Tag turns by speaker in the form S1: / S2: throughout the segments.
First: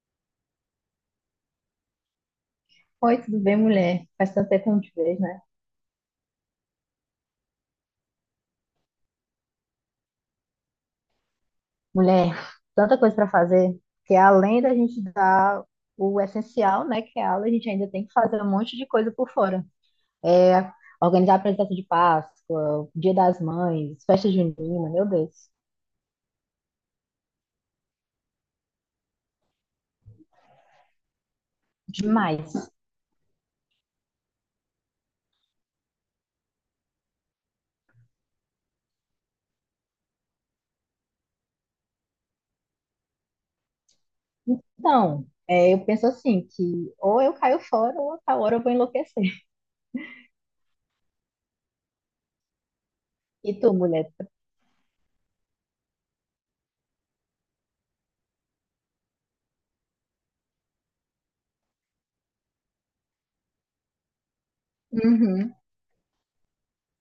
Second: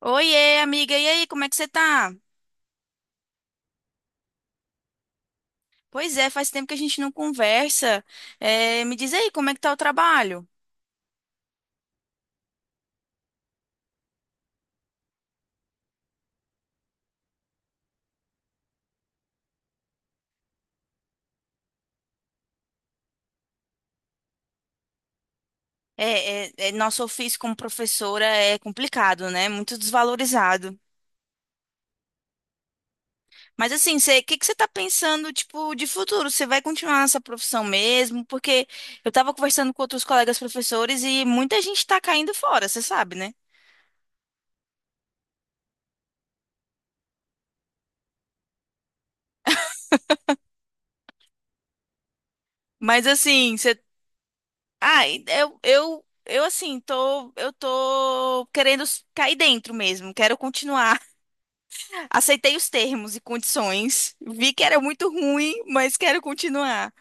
S1: Oiê, amiga, e aí, como é que você tá?
S2: Oi, tudo bem, mulher? Faz tanto tempo que não te vejo, né?
S1: Pois é, faz tempo que a gente não conversa. É, me diz aí, como é que tá o trabalho?
S2: Mulher, tanta coisa para fazer, que além da gente dar o essencial, né, que é a aula, a gente ainda tem que fazer um monte de coisa por fora. É, organizar a apresentação de Páscoa, Dia das Mães, festa junina, meu Deus,
S1: É, nosso ofício como professora é complicado, né? Muito desvalorizado.
S2: demais.
S1: Mas assim, o que que você tá pensando, tipo, de futuro? Você vai continuar nessa profissão mesmo? Porque eu tava conversando com outros colegas professores e muita gente tá caindo fora, você sabe, né?
S2: Então, é, eu penso assim, que ou eu caio fora ou a tal hora eu vou enlouquecer.
S1: Mas
S2: E
S1: assim,
S2: tu,
S1: você...
S2: mulher?
S1: Ai, eu assim, eu tô querendo cair dentro mesmo, quero continuar. Aceitei os termos e condições, vi que era muito ruim,
S2: Uhum,
S1: mas quero continuar.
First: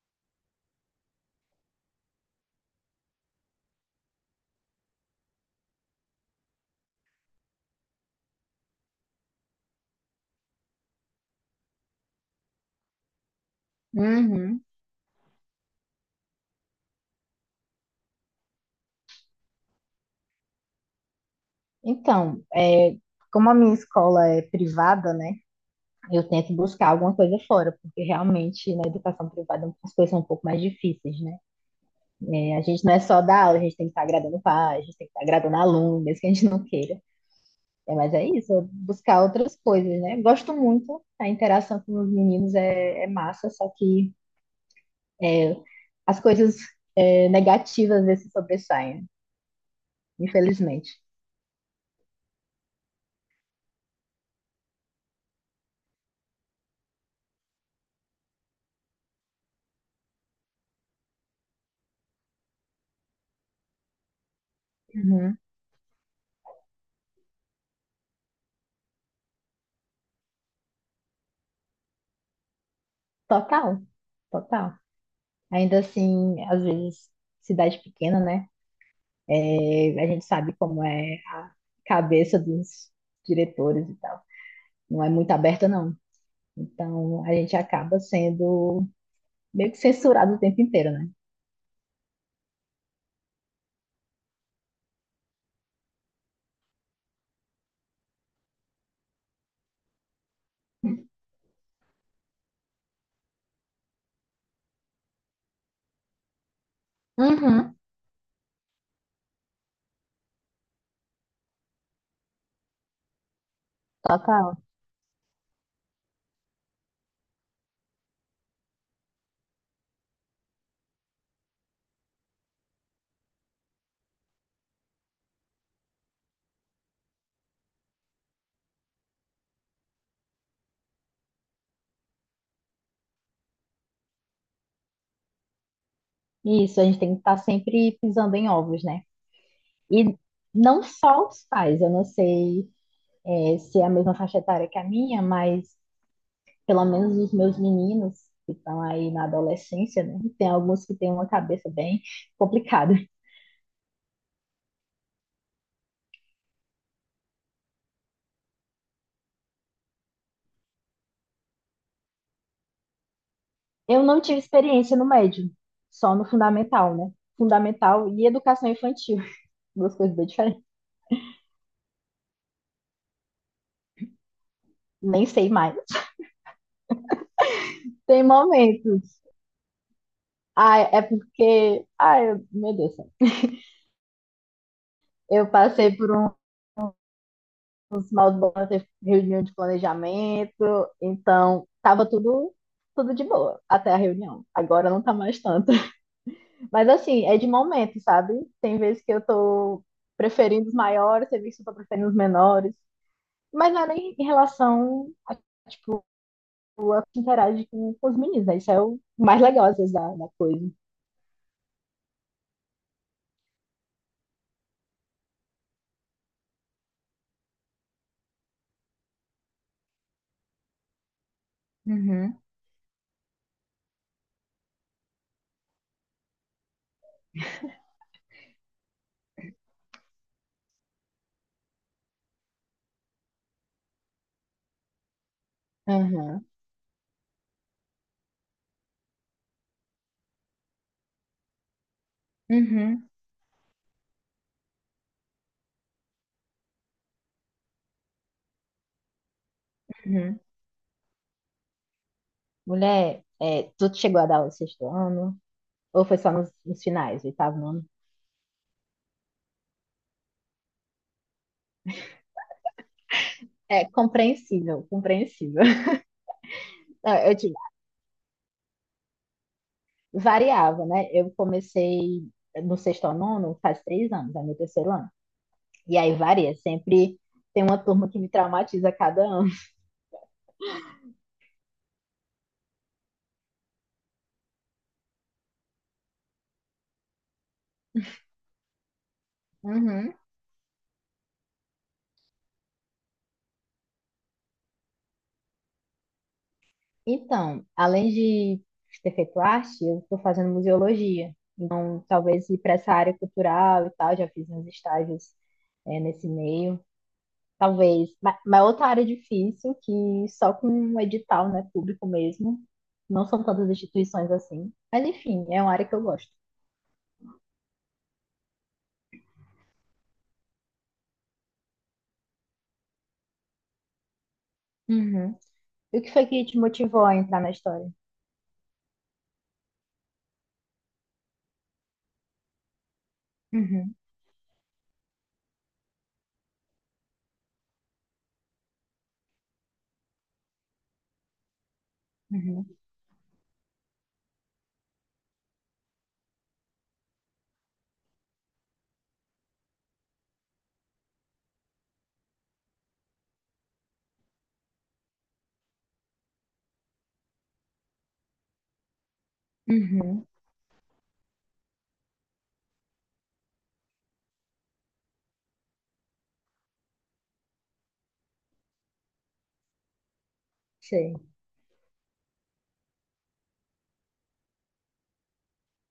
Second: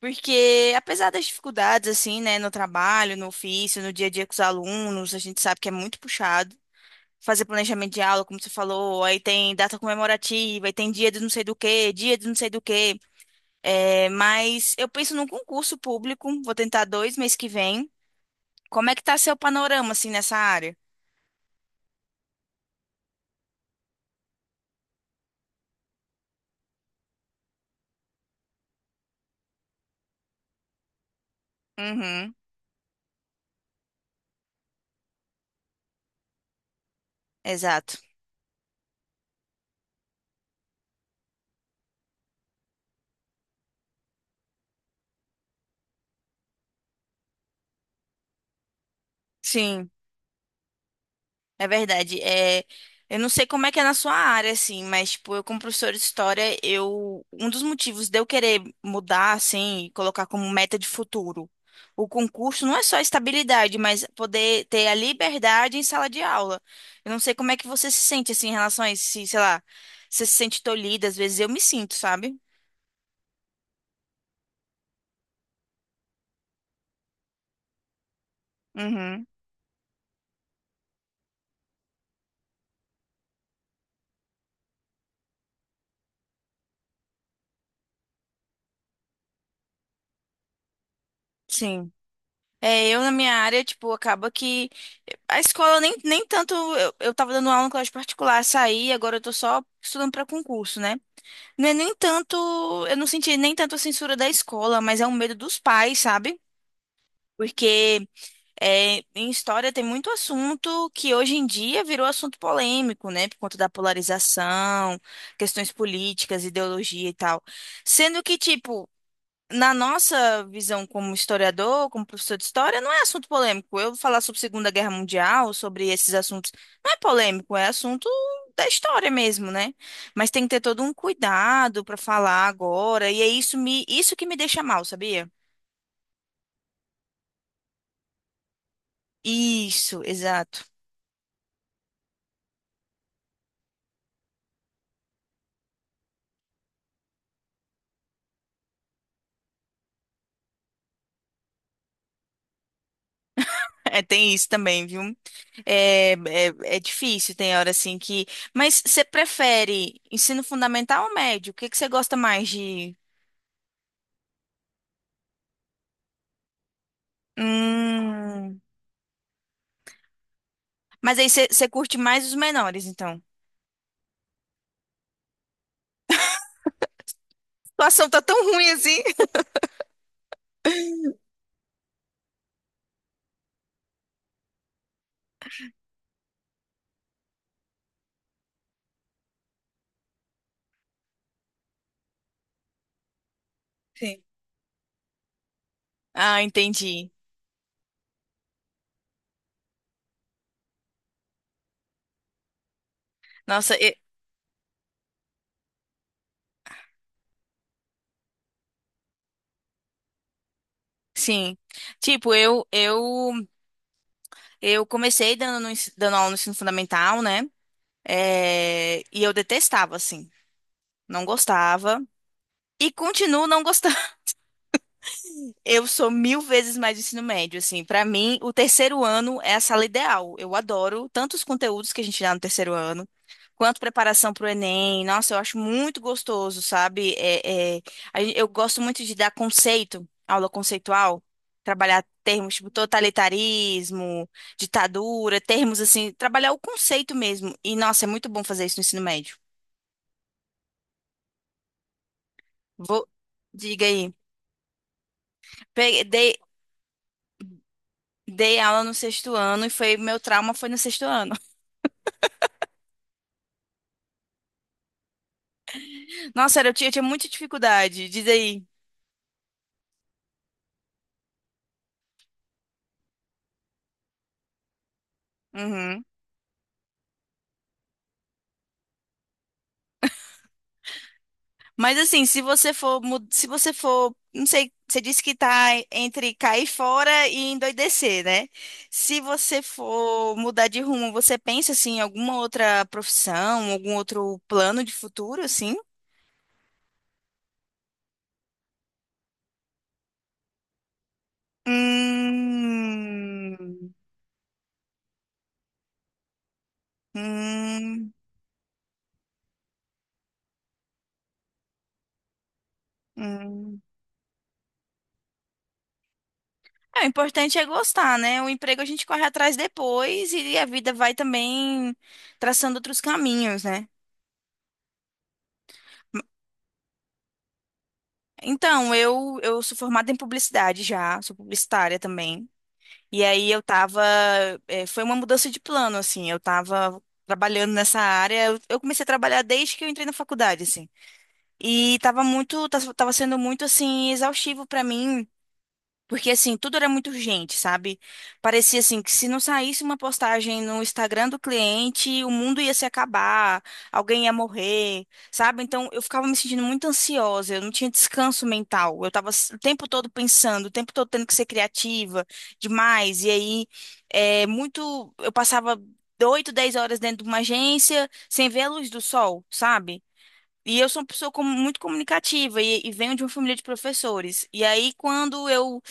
S1: Porque, apesar das dificuldades, assim, né, no trabalho, no ofício, no dia a dia com os alunos, a gente sabe que é muito puxado. Fazer planejamento de aula, como você falou, aí tem data comemorativa, aí tem dia de não sei do quê, dia de não sei do quê. É,
S2: uhum.
S1: mas eu penso num concurso público, vou tentar dois mês que vem. Como é que tá seu panorama, assim, nessa área?
S2: Então, é, como a minha escola é privada, né? Eu tento buscar alguma coisa fora, porque realmente na educação privada as coisas são um pouco mais difíceis, né?
S1: Uhum,
S2: É, a gente não é só dar aula, a gente tem que estar agradando o pai, a gente tem que estar agradando o aluno, mesmo que a gente não queira. É,
S1: exato.
S2: mas é isso, buscar outras coisas, né? Gosto muito, a interação com os meninos é massa, só que é, as coisas negativas às vezes se sobressaem,
S1: Sim.
S2: infelizmente.
S1: É verdade. É, eu não sei como é que é na sua área, assim, mas, tipo, eu como professora de história, eu, um dos motivos de eu querer mudar, assim, e colocar como meta de futuro o concurso não é só a estabilidade, mas poder ter a
S2: Uhum.
S1: liberdade em sala de aula. Eu não sei como é que você se sente, assim, em relação a isso, se, sei lá, você se sente tolhida, às vezes eu me sinto, sabe?
S2: Total, total. Ainda assim, às vezes, cidade pequena, né?
S1: Uhum.
S2: É, a gente sabe como é a cabeça dos diretores e tal. Não é muito aberta, não. Então, a gente acaba sendo meio que censurado o tempo inteiro, né?
S1: Sim. É, eu na minha área, tipo, acaba que a escola nem tanto. Eu tava dando aula em colégio particular, saí, agora eu tô só estudando pra concurso, né? Não é nem tanto. Eu não senti nem tanto a censura da escola, mas é um medo dos pais, sabe?
S2: Uhum,
S1: Porque é, em história tem muito assunto que hoje em dia virou assunto polêmico, né? Por conta da
S2: total.
S1: polarização, questões políticas, ideologia e tal. Sendo que, tipo, na nossa visão como historiador, como professor de história, não é assunto polêmico. Eu falar sobre Segunda Guerra Mundial, sobre esses assuntos, não é polêmico, é assunto da história mesmo, né? Mas tem que ter todo um cuidado para falar agora, e é isso que me deixa mal, sabia?
S2: Isso, a gente tem que estar sempre pisando em ovos, né?
S1: Isso,
S2: E
S1: exato.
S2: não só os pais, eu não sei, se é a mesma faixa etária que a minha, mas pelo menos os meus meninos que estão aí na adolescência, né? Tem alguns que têm uma cabeça bem complicada.
S1: É, tem isso também, viu? É difícil, tem hora assim que. Mas você prefere ensino fundamental ou médio? O que que você gosta mais de.
S2: Eu não tive experiência no médio, só no fundamental, né? Fundamental e
S1: Hum.
S2: educação infantil, duas coisas bem diferentes.
S1: Mas aí você curte mais os menores, então.
S2: Nem sei mais.
S1: A situação tá
S2: Tem
S1: tão ruim assim.
S2: momentos. Ah, é porque, ai, meu Deus do céu. Eu passei por uns maus bons teve reunião de planejamento, então tava tudo, tudo de boa até a
S1: Sim.
S2: reunião. Agora não tá mais tanto.
S1: Ah,
S2: Mas
S1: entendi.
S2: assim, é de momento, sabe? Tem vezes que eu tô preferindo os maiores, tem vezes que eu tô preferindo os menores. Mas
S1: Nossa,
S2: não é nem em relação a tipo, ela interage com os meninos, né? Isso é o mais legal, às vezes, da coisa.
S1: sim. Tipo, eu comecei dando aula no ensino fundamental, né? É, e eu detestava, assim. Não gostava.
S2: Uhum,
S1: E continuo não gostando. Eu sou mil vezes mais do ensino médio, assim. Para mim, o terceiro ano é a sala ideal. Eu adoro tanto os conteúdos que a gente dá no terceiro ano, quanto preparação para o Enem. Nossa, eu acho muito
S2: uhum,
S1: gostoso, sabe? Eu gosto muito de dar conceito, aula conceitual, trabalhar termos tipo
S2: uhum,
S1: totalitarismo, ditadura, termos assim, trabalhar o conceito mesmo. E, nossa, é muito bom fazer isso no ensino médio.
S2: uhum.
S1: Vou,
S2: Mulher,
S1: diga
S2: tu
S1: aí.
S2: chegou a dar aula no sexto ano? Ou foi só
S1: Dei,
S2: nos finais, oitavo ano?
S1: dei aula no sexto ano e foi meu trauma foi no sexto ano.
S2: É compreensível, compreensível.
S1: Nossa, sério, eu tinha
S2: Não,
S1: muita
S2: eu, digo,
S1: dificuldade, diz aí.
S2: variava, né? Eu comecei no sexto ao nono faz 3 anos, é meu terceiro ano. E
S1: Uhum.
S2: aí varia, sempre tem uma turma que me traumatiza a cada ano.
S1: Mas assim, se você for, se você for, não sei, você disse que tá entre cair fora e endoidecer, né? Se você
S2: Uhum.
S1: for mudar de rumo, você pensa assim, em alguma outra profissão, algum outro plano de futuro, assim?
S2: Então, além de ter feito arte, eu estou fazendo museologia. Então, talvez ir para essa área
S1: Hum,
S2: cultural e tal, já fiz uns estágios, nesse meio. Talvez,
S1: hum,
S2: mas outra área difícil, que só com um edital, né, público mesmo, não são tantas
S1: hum.
S2: instituições assim. Mas, enfim, é uma área que eu gosto.
S1: É, o importante é gostar, né? O emprego a gente corre atrás depois e a vida vai também traçando outros caminhos, né?
S2: Uhum. E o que foi que te motivou a entrar na história?
S1: Então, eu sou formada em publicidade já, sou publicitária também. E aí eu
S2: Uhum,
S1: tava. Foi uma mudança de plano, assim. Eu tava trabalhando nessa área. Eu comecei a trabalhar desde que eu entrei na faculdade, assim. E tava
S2: uhum,
S1: muito. Tava sendo muito, assim, exaustivo pra mim. Porque, assim, tudo era muito urgente, sabe? Parecia, assim, que se não saísse uma postagem no Instagram do cliente, o mundo ia se acabar, alguém ia morrer, sabe? Então, eu ficava me sentindo muito ansiosa, eu não tinha descanso mental. Eu tava o tempo todo
S2: uhum,
S1: pensando, o tempo todo tendo que ser criativa demais. E aí, é muito. Eu passava 8 10 horas dentro de uma agência sem ver a luz do sol, sabe? E eu sou uma
S2: sei.
S1: pessoa muito comunicativa e venho de uma família de professores. E aí, quando eu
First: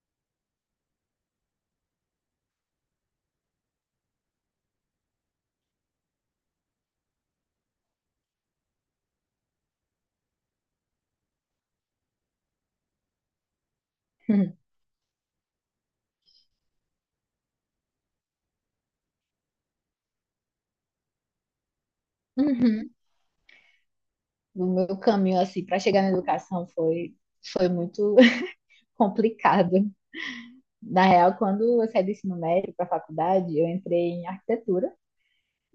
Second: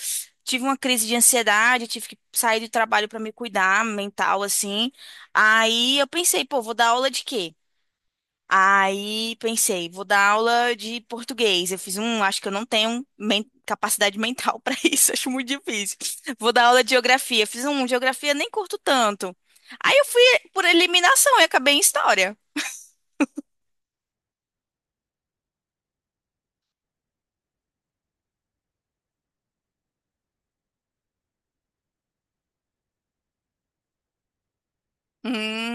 S1: tive uma crise de ansiedade, tive que sair do trabalho para me cuidar mental, assim. Aí eu pensei, pô, vou dar aula de quê? Aí pensei, vou dar aula de português. Eu fiz um, acho que eu não tenho capacidade
S2: Uhum.
S1: mental para isso, acho muito difícil. Vou dar aula de geografia. Fiz um, geografia nem curto tanto. Aí eu fui por eliminação e acabei em história.
S2: Uhum. O meu caminho, assim, para chegar na educação foi muito complicado. Na real, quando eu saí do ensino médio para a faculdade, eu entrei em arquitetura.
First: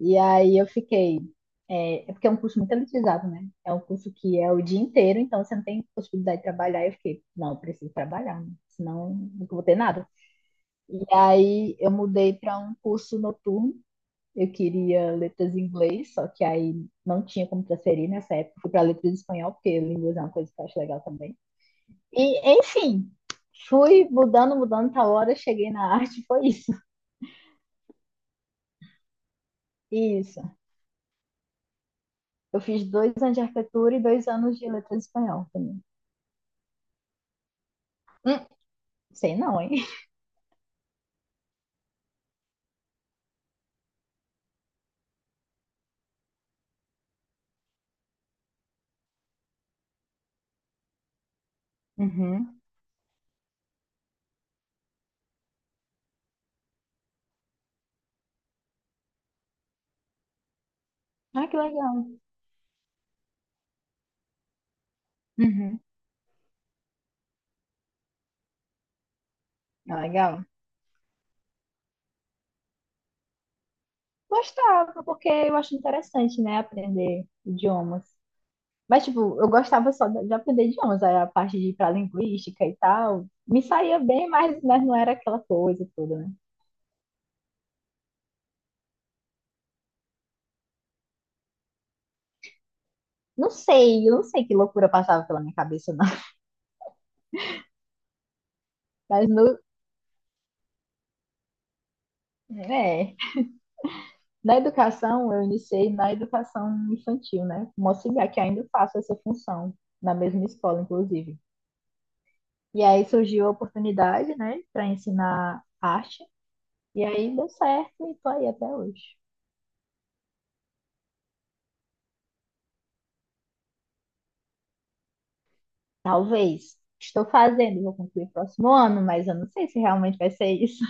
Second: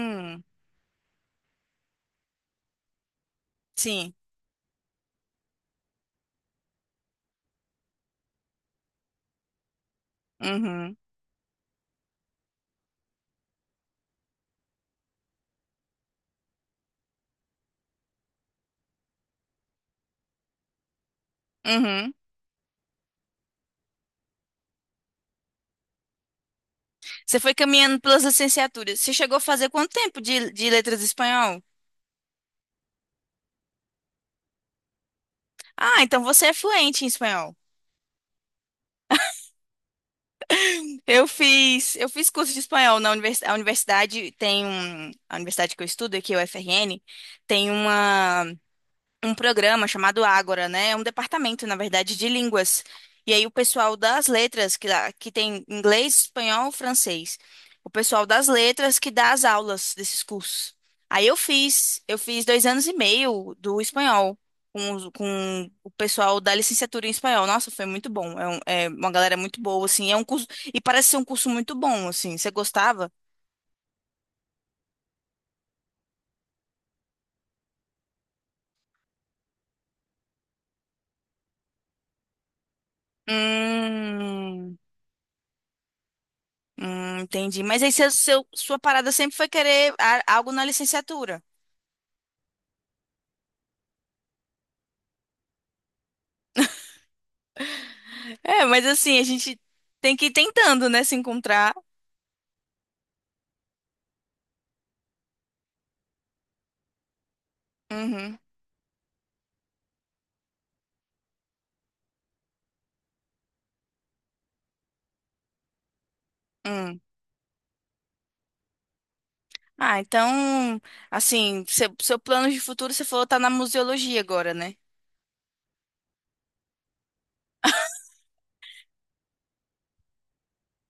S2: E aí eu fiquei. É porque é um curso muito elitizado, né? É um curso
S1: sim.
S2: que é o dia inteiro, então você não tem possibilidade de trabalhar. Eu fiquei, não, eu preciso trabalhar, né, senão nunca vou ter nada.
S1: Uhum,
S2: E aí eu mudei para um curso noturno. Eu queria letras em inglês, só que aí não tinha como transferir nessa época. Fui para letras em espanhol, porque línguas é uma coisa que eu acho legal também.
S1: uhum.
S2: E, enfim, fui mudando, mudando, tal hora, cheguei na arte, foi isso.
S1: Você foi caminhando pelas licenciaturas. Você chegou a fazer quanto tempo
S2: Isso.
S1: de letras em espanhol?
S2: Eu fiz 2 anos de arquitetura e 2 anos de letras em espanhol também.
S1: Ah, então você é fluente em espanhol.
S2: Hum, sei não, hein?
S1: Eu fiz curso de espanhol na universidade. A universidade tem um, a universidade que eu estudo aqui, o UFRN, tem uma um programa chamado Ágora, né? É um departamento, na verdade, de
S2: Uhum.
S1: línguas. E aí o pessoal das letras, que, que tem inglês, espanhol, francês. O pessoal das letras que dá as aulas desses cursos. Aí
S2: Ah, que legal.
S1: eu fiz dois anos e meio do espanhol com, com
S2: Uhum.
S1: o pessoal da licenciatura em espanhol. Nossa, foi muito bom. É, é uma galera muito boa,
S2: Ah,
S1: assim. É um
S2: legal.
S1: curso, e parece ser um curso muito bom, assim. Você gostava?
S2: Gostava, porque eu acho interessante, né, aprender idiomas. Mas, tipo, eu gostava só de aprender idiomas, aí a parte de ir pra linguística e tal. Me saía bem, mas,
S1: Hum.
S2: mas não era aquela coisa toda, né?
S1: Entendi. Mas aí sua parada sempre foi querer algo na licenciatura.
S2: Não sei, eu não sei que loucura passava pela minha cabeça, não.
S1: É, mas assim, a
S2: Mas no,
S1: gente tem que ir tentando, né, se encontrar.
S2: é, Na educação, eu iniciei na educação infantil, né? Como auxiliar,
S1: Uhum.
S2: que ainda faço essa função, na mesma escola, inclusive. E aí surgiu a oportunidade, né, para ensinar arte,
S1: Hum.
S2: e aí deu certo e tô aí até hoje.
S1: Ah, então, assim, seu plano de futuro, você falou, tá na museologia agora, né?
S2: Talvez. Estou fazendo, vou concluir próximo ano, mas eu não sei se realmente vai ser isso.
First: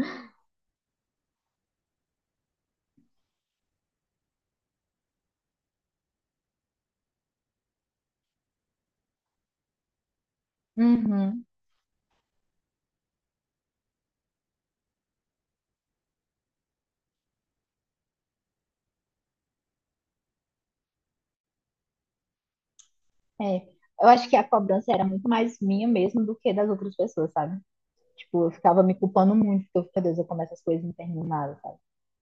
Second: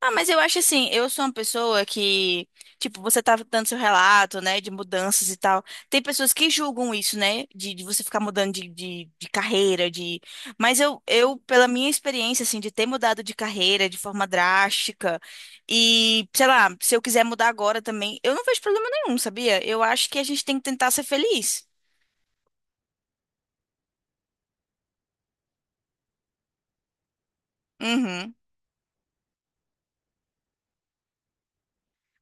S1: Ah, mas eu acho assim, eu sou uma pessoa que, tipo, você tava dando seu relato, né, de mudanças e tal. Tem pessoas que julgam isso, né, de você ficar mudando de carreira, de... Mas eu,
S2: Uhum,
S1: pela minha experiência, assim, de ter mudado de carreira de forma drástica e, sei lá, se eu quiser mudar agora também, eu não vejo problema nenhum, sabia? Eu acho que a gente tem que tentar ser feliz.
S2: é. Eu acho que a cobrança era muito mais minha mesmo do que das outras pessoas, sabe?
S1: Uhum.
S2: Tipo, eu ficava me culpando muito, porque meu Deus, eu começo as coisas e não termino nada, sabe?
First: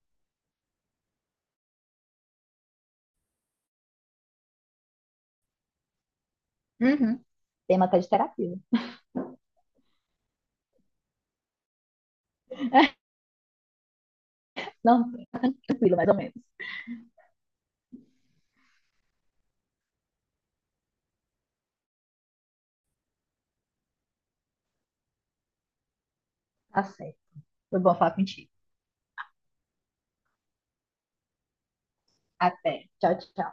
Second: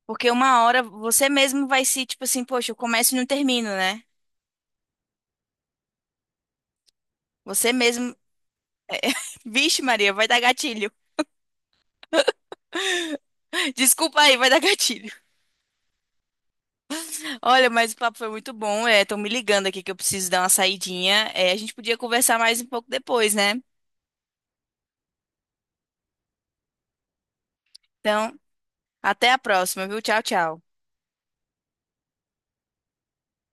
S1: Porque uma hora você mesmo vai se, tipo assim, poxa, eu começo e não termino, né?
S2: Uhum.
S1: Você
S2: Tema até de
S1: mesmo...
S2: terapia.
S1: Vixe, Maria, vai dar gatilho. Desculpa aí, vai dar
S2: Não,
S1: gatilho.
S2: tranquilo, mais ou menos.
S1: Olha, mas o papo foi muito bom. É, estão me ligando aqui que eu preciso dar uma saidinha. É, a gente podia conversar mais um pouco depois, né?
S2: Tá certo. Foi bom falar
S1: Então,
S2: contigo.
S1: até a próxima, viu? Tchau, tchau.
S2: Até. Tchau, tchau.